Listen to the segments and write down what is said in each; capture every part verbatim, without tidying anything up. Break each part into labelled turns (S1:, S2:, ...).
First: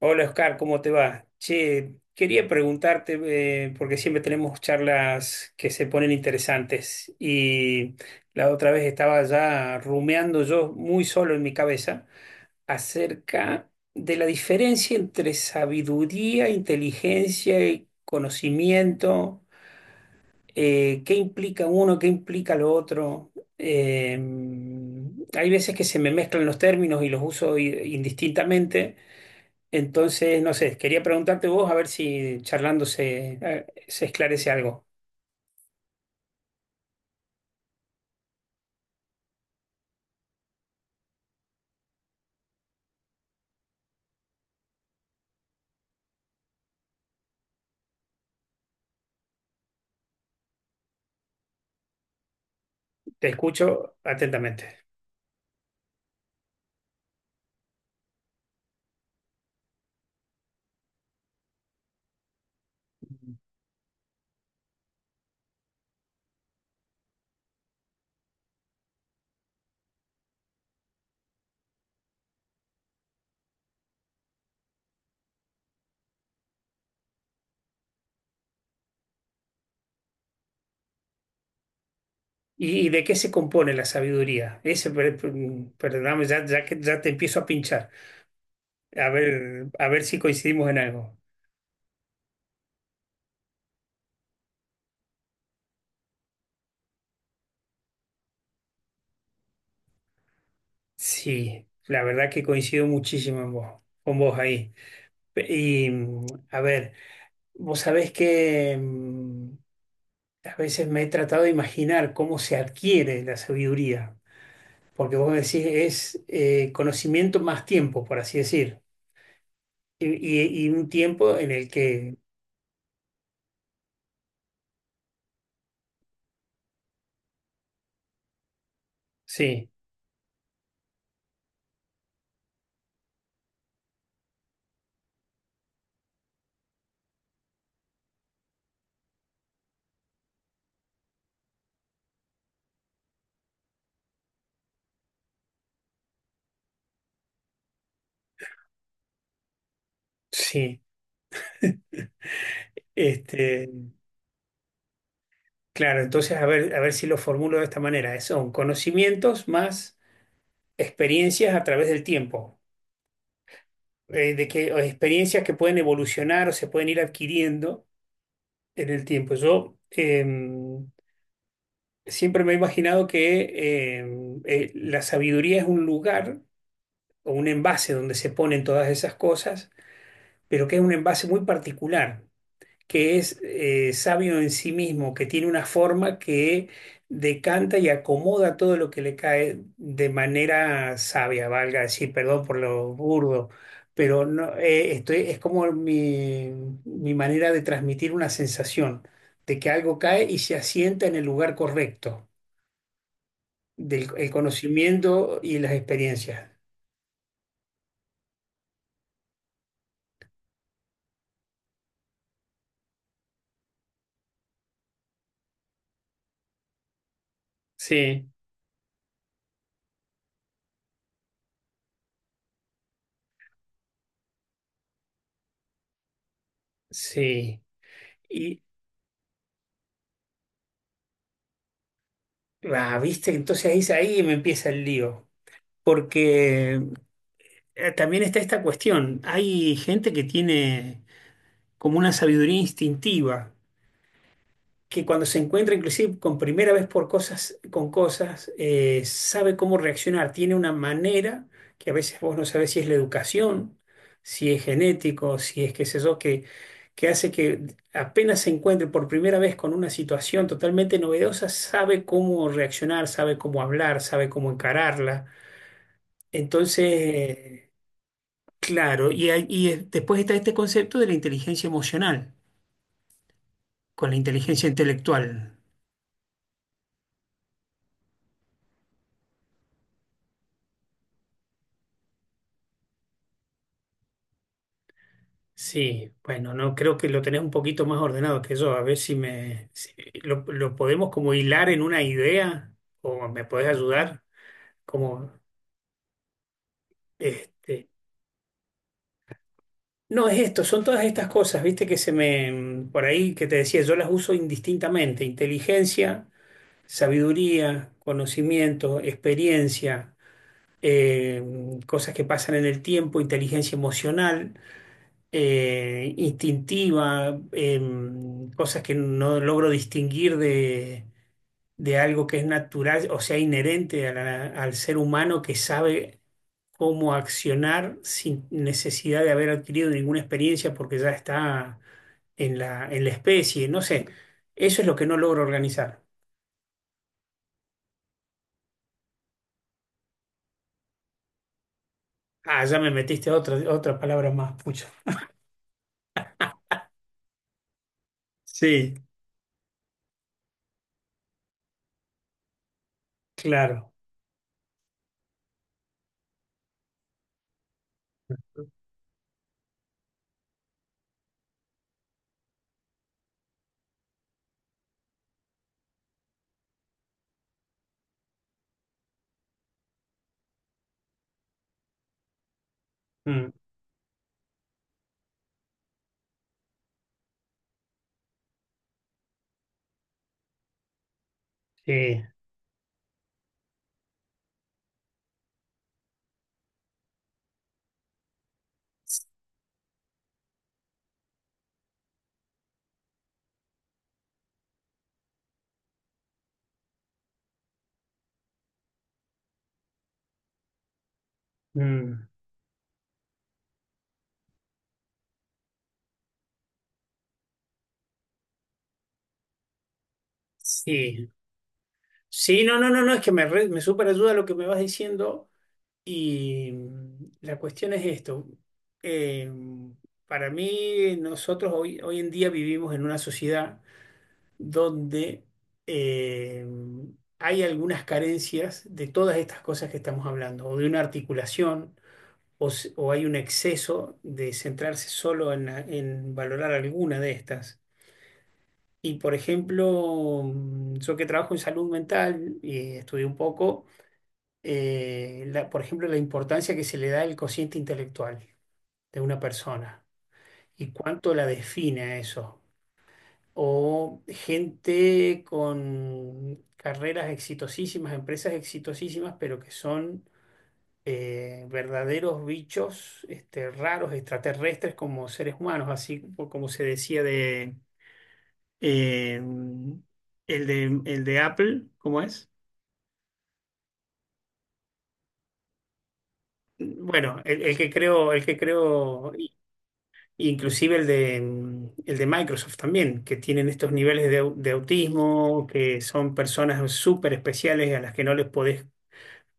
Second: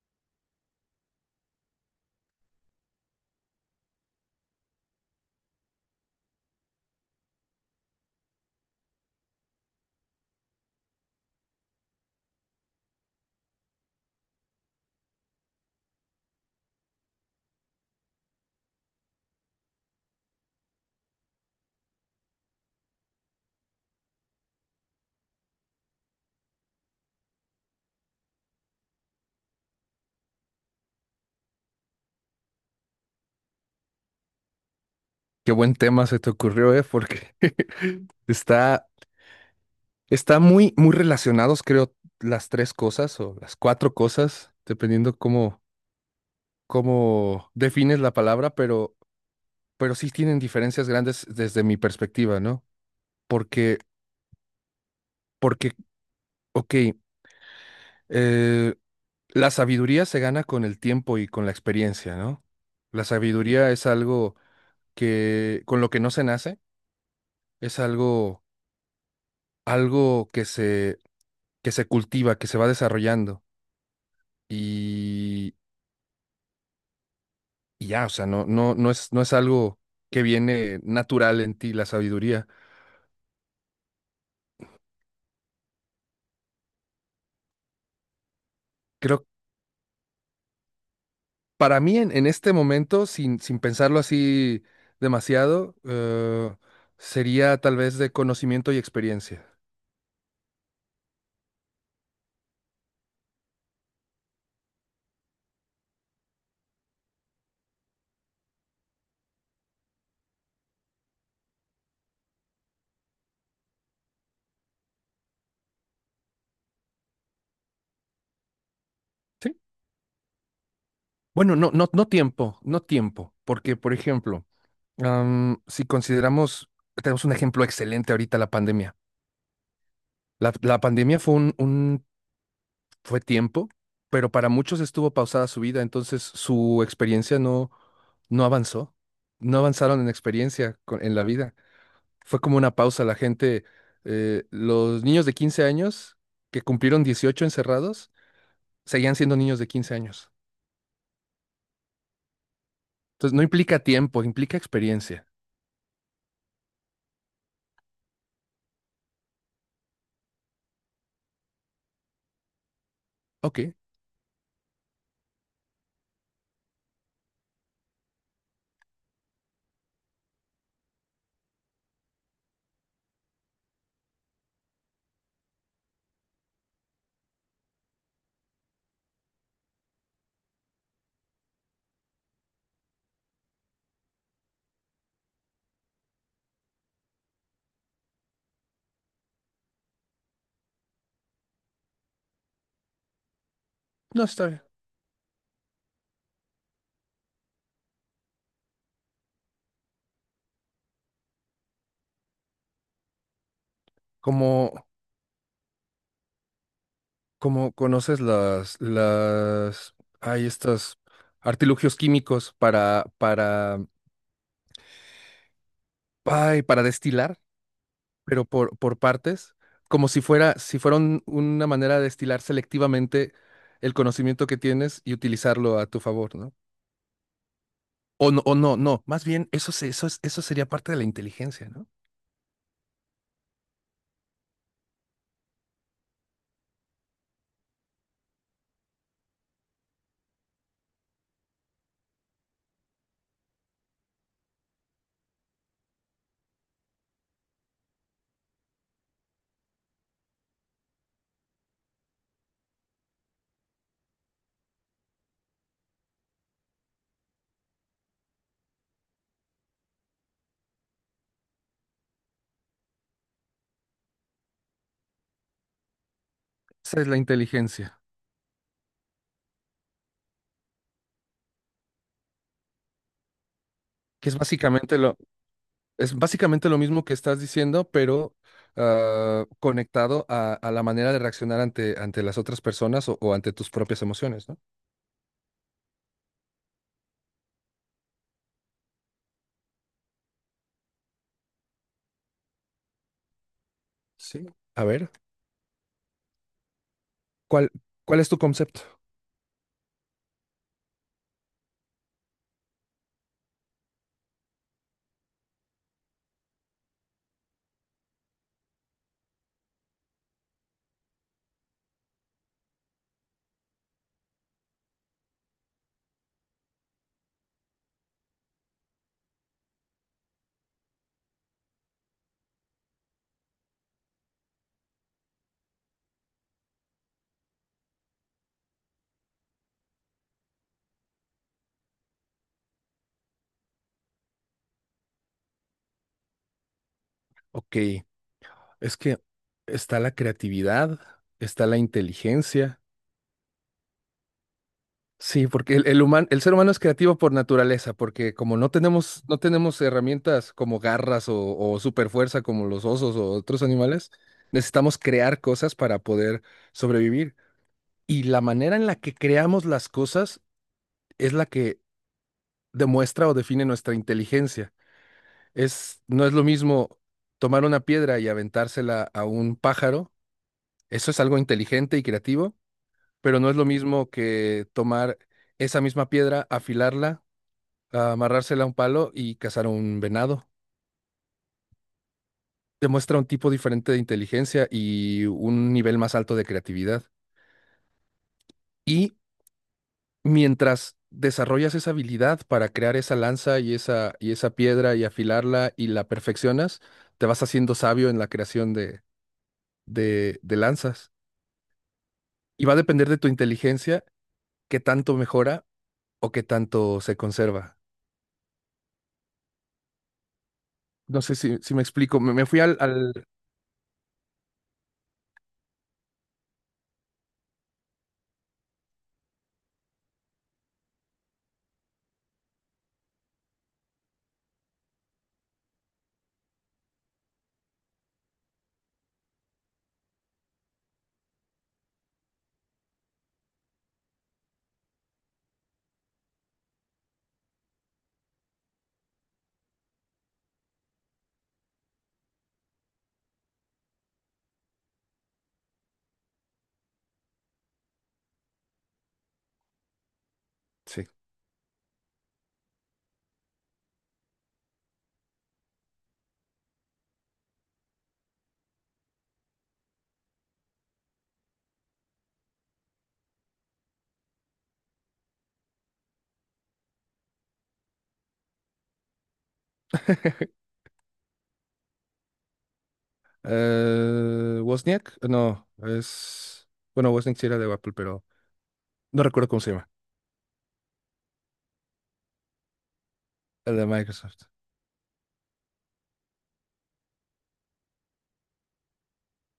S1: Hola Oscar, ¿cómo te va? Che, quería preguntarte, eh, porque siempre tenemos charlas que se ponen interesantes y la otra vez estaba ya rumeando yo muy solo en mi cabeza acerca de la diferencia entre sabiduría, inteligencia y conocimiento. Eh, qué implica uno, qué implica lo otro. Eh, hay veces que se me mezclan los términos y los uso i- indistintamente. Entonces, no sé, quería preguntarte vos a ver si charlando se, eh, se esclarece algo.
S2: Qué buen tema se te ocurrió, ¿eh? Porque está, está muy, muy relacionados, creo, las tres cosas o las cuatro cosas, dependiendo cómo, cómo defines la palabra, pero, pero sí tienen diferencias grandes desde mi perspectiva, ¿no?
S1: Te
S2: Porque,
S1: escucho atentamente.
S2: porque, ok, eh, la sabiduría se gana con el tiempo y con la experiencia, ¿no? La sabiduría es algo que, con lo que no se nace, es algo, algo que se, que se cultiva, que se va desarrollando. y, y ya, o sea, no, no, no es, no es algo que viene natural en ti, la sabiduría.
S1: ¿Y, y de qué se compone la sabiduría? Ese, per- per- mm, perdóname, ya, ya que ya te empiezo a pinchar. A
S2: Creo,
S1: ver, a ver si coincidimos en algo.
S2: para mí en, en este momento, sin, sin pensarlo así demasiado, eh, sería tal vez de conocimiento y experiencia.
S1: Sí, la verdad que coincido muchísimo en vos, con vos ahí. Pe- Y mm, a ver, vos sabés que, mm, a veces me he tratado de imaginar cómo se adquiere la sabiduría. Porque vos decís, es eh, conocimiento más tiempo, por así decir.
S2: ¿Sí?
S1: Y, y- y un tiempo en
S2: Bueno,
S1: el
S2: no, no, no
S1: que,
S2: tiempo, no tiempo, porque, por ejemplo, am, si consideramos, tenemos un ejemplo excelente ahorita, la pandemia.
S1: sí,
S2: La, la pandemia fue un, un fue tiempo, pero para muchos estuvo pausada su vida, entonces su experiencia no, no avanzó, no avanzaron en experiencia co- en la vida. Fue como una pausa, la gente, eh, los niños de quince años que cumplieron dieciocho encerrados, seguían siendo niños de quince años.
S1: sí.
S2: Entonces no
S1: Este,
S2: implica tiempo, implica experiencia.
S1: claro, entonces a ver, a ver si lo formulo de esta manera. es- Son conocimientos más experiencias a través del tiempo.
S2: Ok,
S1: Eh, de que, o experiencias que pueden evolucionar o se pueden ir adquiriendo en el tiempo. Yo em, siempre me he imaginado que em, eh, la sabiduría es un lugar o un envase donde se ponen todas esas cosas, pero que es un envase muy particular, que es eh, sabio en sí mismo, que tiene una forma que decanta y acomoda todo lo que le cae de manera sabia, valga decir, perdón por lo burdo,
S2: no
S1: pero
S2: está
S1: no,
S2: bien.
S1: eh, estoy- es como mi, mi manera de transmitir una sensación de que algo cae y se asienta en el lugar correcto, del el
S2: Como,
S1: conocimiento y las experiencias.
S2: como conoces las, las, hay estos artilugios químicos para, para, ay, para destilar.
S1: Sí,
S2: Pero por, por partes, como si fuera, si fuera un- una manera de destilar selectivamente el conocimiento que tienes y utilizarlo a tu favor, ¿no?
S1: sí.
S2: O no, o
S1: Y,
S2: no, no, más bien eso, se- eso, es- eso sería parte de la inteligencia, ¿no?
S1: ah, viste, entonces ahí, ahí me empieza el lío. Porque, eh, también está esta cuestión. Hay gente que tiene como una sabiduría instintiva, que cuando se encuentra inclusive con primera vez por cosas, con cosas, eh, sabe cómo reaccionar, tiene una manera que a veces vos no sabés si es la educación, si es genético, si es qué sé yo, que, que hace que apenas se encuentre por primera vez con una situación totalmente novedosa, sabe cómo reaccionar, sabe cómo hablar, sabe cómo encararla.
S2: Esa es la
S1: Entonces,
S2: inteligencia,
S1: claro, y, hay- y eh, después está este concepto de la inteligencia emocional con la
S2: que es
S1: inteligencia
S2: básicamente lo,
S1: intelectual.
S2: es básicamente lo mismo que estás diciendo, pero ah, conectado a, a la manera de reaccionar ante, ante las otras personas o, o ante tus propias emociones, ¿no?
S1: Sí, bueno, no creo que lo tenés un poquito más ordenado que yo. A ver si me si lo, lo podemos como hilar en una idea o me podés ayudar
S2: Sí. A ver,
S1: como
S2: ¿cuál,
S1: este.
S2: cuál es tu concepto?
S1: No es esto, son todas estas cosas, viste que se me por ahí que te decía, yo las uso indistintamente, inteligencia, sabiduría, conocimiento, experiencia. eh, Cosas que pasan en el tiempo, inteligencia emocional, eh, instintiva, em, cosas que no logro distinguir de, de algo que es natural, o sea, inherente a la- al ser humano que sabe cómo accionar sin necesidad de haber adquirido ninguna experiencia porque ya está en la, en la especie, no sé, eso es lo que no logro organizar.
S2: Ok. Es que está la creatividad, está la
S1: Ah, ya
S2: inteligencia.
S1: me metiste otra, otra palabra más, pucha.
S2: Sí, porque el, el, human- el ser humano es creativo por naturaleza, porque como no
S1: Sí,
S2: tenemos, no tenemos herramientas como garras o, o superfuerza como los osos o otros
S1: claro.
S2: animales, necesitamos crear cosas para poder sobrevivir. Y la manera en la que creamos las cosas es la que demuestra o define nuestra inteligencia. Es, no es lo mismo tomar una piedra y aventársela a un pájaro. Eso es algo inteligente y creativo, pero no
S1: Mm,
S2: es lo mismo que tomar esa misma piedra, afilarla, amarrársela a un palo y cazar un venado.
S1: sí.
S2: Demuestra un tipo diferente de inteligencia y un nivel más alto de creatividad. Y mientras desarrollas esa habilidad para crear esa lanza y esa, y esa piedra y afilarla y la perfeccionas, te vas haciendo sabio en la creación de, de, de lanzas.
S1: Mm,
S2: Y va a depender de tu inteligencia qué tanto mejora o qué tanto se conserva. No
S1: sí,
S2: sé si, si me explico. Me, me fui
S1: sí,
S2: al,
S1: no, no, no,
S2: al
S1: no, es que me, re- me súper ayuda lo que me vas diciendo y, mm, la cuestión es esto. Eh, para mí, nosotros hoy, hoy en día vivimos en una sociedad donde, eh, hay algunas carencias de todas estas cosas que estamos hablando, o de una articulación, o, s- o hay un exceso de centrarse solo en, en valorar alguna de estas. Y por ejemplo, mm, yo que trabajo en salud mental y estudié un poco, eh, la- por ejemplo, la importancia que se le da al cociente intelectual de una persona y
S2: Sí.
S1: cuánto la define eso. O gente con carreras exitosísimas, empresas exitosísimas, pero que son eh, verdaderos bichos este, raros, extraterrestres como seres humanos, así como se decía de Eh, el de, el de Apple, ¿cómo es?
S2: Eh, Wozniak, no, es... Bueno, Wozniak
S1: Bueno,
S2: sí era
S1: el,
S2: de
S1: el que
S2: Apple, pero
S1: creo, el que
S2: no
S1: creo,
S2: recuerdo
S1: i-
S2: cómo se llama.
S1: inclusive el de, mm, el de Microsoft también, que tienen
S2: El de
S1: estos niveles de,
S2: Microsoft.
S1: au- de autismo, que son personas súper especiales a las que no les podés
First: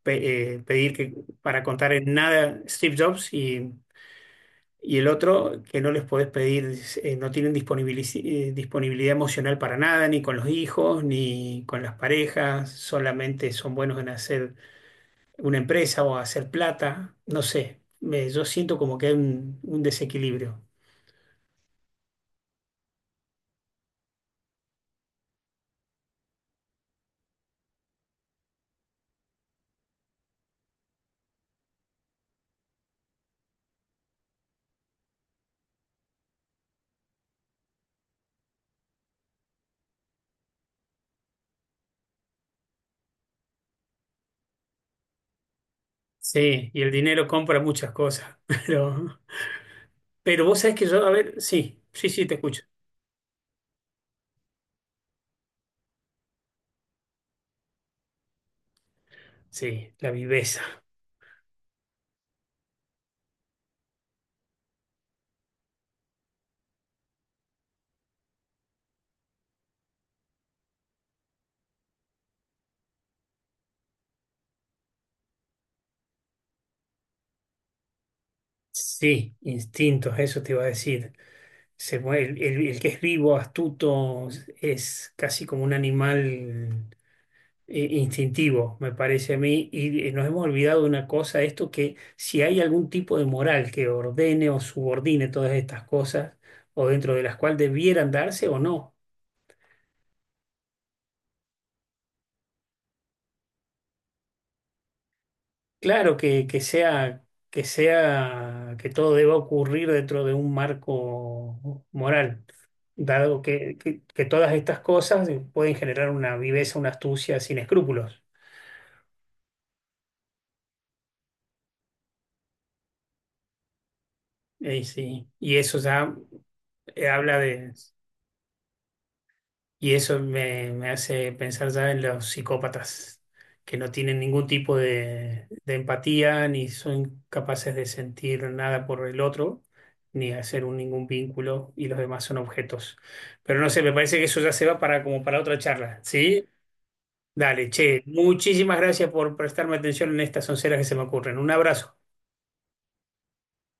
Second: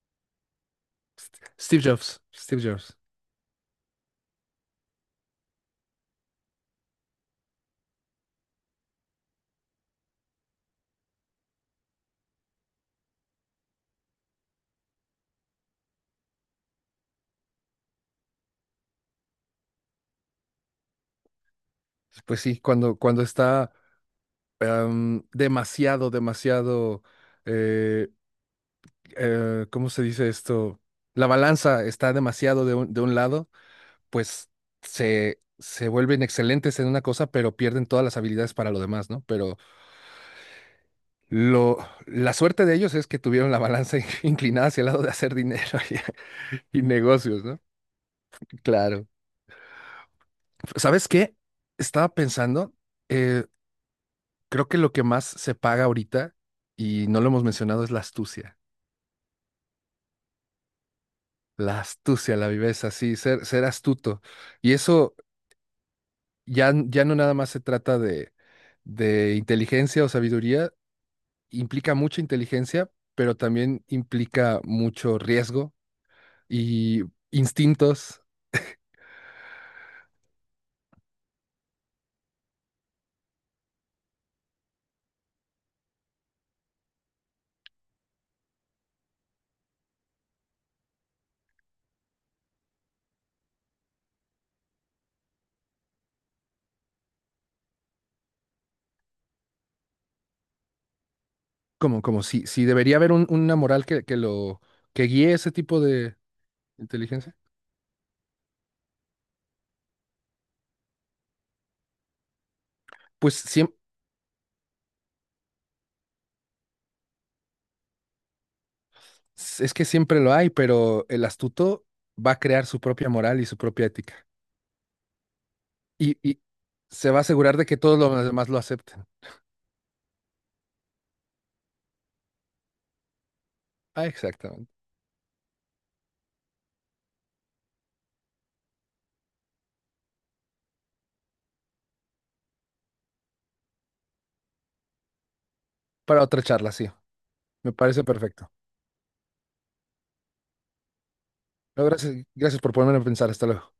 S1: pe- eh, pedir que, para
S2: Steve
S1: contar en
S2: Jobs,
S1: nada
S2: Steve
S1: Steve
S2: Jobs.
S1: Jobs y, y el otro que no les podés pedir, eh, no tienen disponibilici- eh, disponibilidad emocional para nada, ni con los hijos, ni con las parejas, solamente son buenos en hacer una empresa o hacer plata, no sé, me- yo siento como que hay un, un desequilibrio.
S2: Pues sí, cuando, cuando está em, demasiado, demasiado... eh, eh, ¿Cómo se dice esto? La balanza está demasiado de un, de un lado, pues se, se vuelven excelentes en una cosa, pero pierden todas las habilidades para lo demás, ¿no? Pero Lo, la suerte de ellos es que tuvieron la balanza inclinada hacia el lado de hacer dinero
S1: Sí,
S2: y,
S1: y
S2: y
S1: el dinero
S2: negocios,
S1: compra
S2: ¿no?
S1: muchas cosas, pero,
S2: Claro.
S1: pero vos sabés que yo,
S2: ¿Sabes
S1: a ver,
S2: qué?
S1: sí, sí,
S2: Estaba
S1: sí, te escucho.
S2: pensando, eh, creo que lo que más se paga ahorita, y no lo hemos mencionado, es la astucia.
S1: Sí, la viveza,
S2: La astucia, la viveza, sí, ser, ser astuto. Y eso ya, n- ya no nada más se trata de, de inteligencia o sabiduría, implica mucha inteligencia, pero también implica mucho riesgo y instintos.
S1: sí, instintos, eso te iba a decir. Se mue- el, el- el que es vivo, astuto, es casi como un animal eh, instintivo, me parece a mí, y eh, nos hemos olvidado de una cosa, esto que si hay algún tipo de moral que ordene o subordine todas estas cosas, o dentro de las cuales debieran darse o no.
S2: Como, como si, si debería haber un- una moral que, que lo que guíe ese tipo de
S1: Claro que, que sea,
S2: inteligencia.
S1: que sea, que todo deba ocurrir dentro de un marco moral,
S2: Pues
S1: dado
S2: siem-
S1: que, que- que todas estas cosas eh, pueden generar una viveza, una astucia sin escrúpulos.
S2: es que siempre lo hay, pero el astuto va a crear su propia moral y su propia ética.
S1: Eh, sí, y eso ya
S2: Y, y
S1: eh,
S2: se va a
S1: habla
S2: asegurar de
S1: de,
S2: que todos los demás lo acepten.
S1: y eso me, me hace pensar ya en los psicópatas, que no
S2: Ah,
S1: tienen ningún
S2: exactamente.
S1: tipo de, de empatía, ni son capaces de sentir nada por el otro, ni hacer un- ningún vínculo, y los demás son objetos. Pero no sé, me parece que eso ya se va para como para otra charla,
S2: Para otra
S1: ¿sí?
S2: charla, sí.
S1: Dale,
S2: Me
S1: che,
S2: parece perfecto.
S1: muchísimas gracias por prestarme atención en estas onceras que se me ocurren. Un
S2: No,
S1: abrazo.
S2: gracias, gracias por ponerme a pensar. Hasta luego.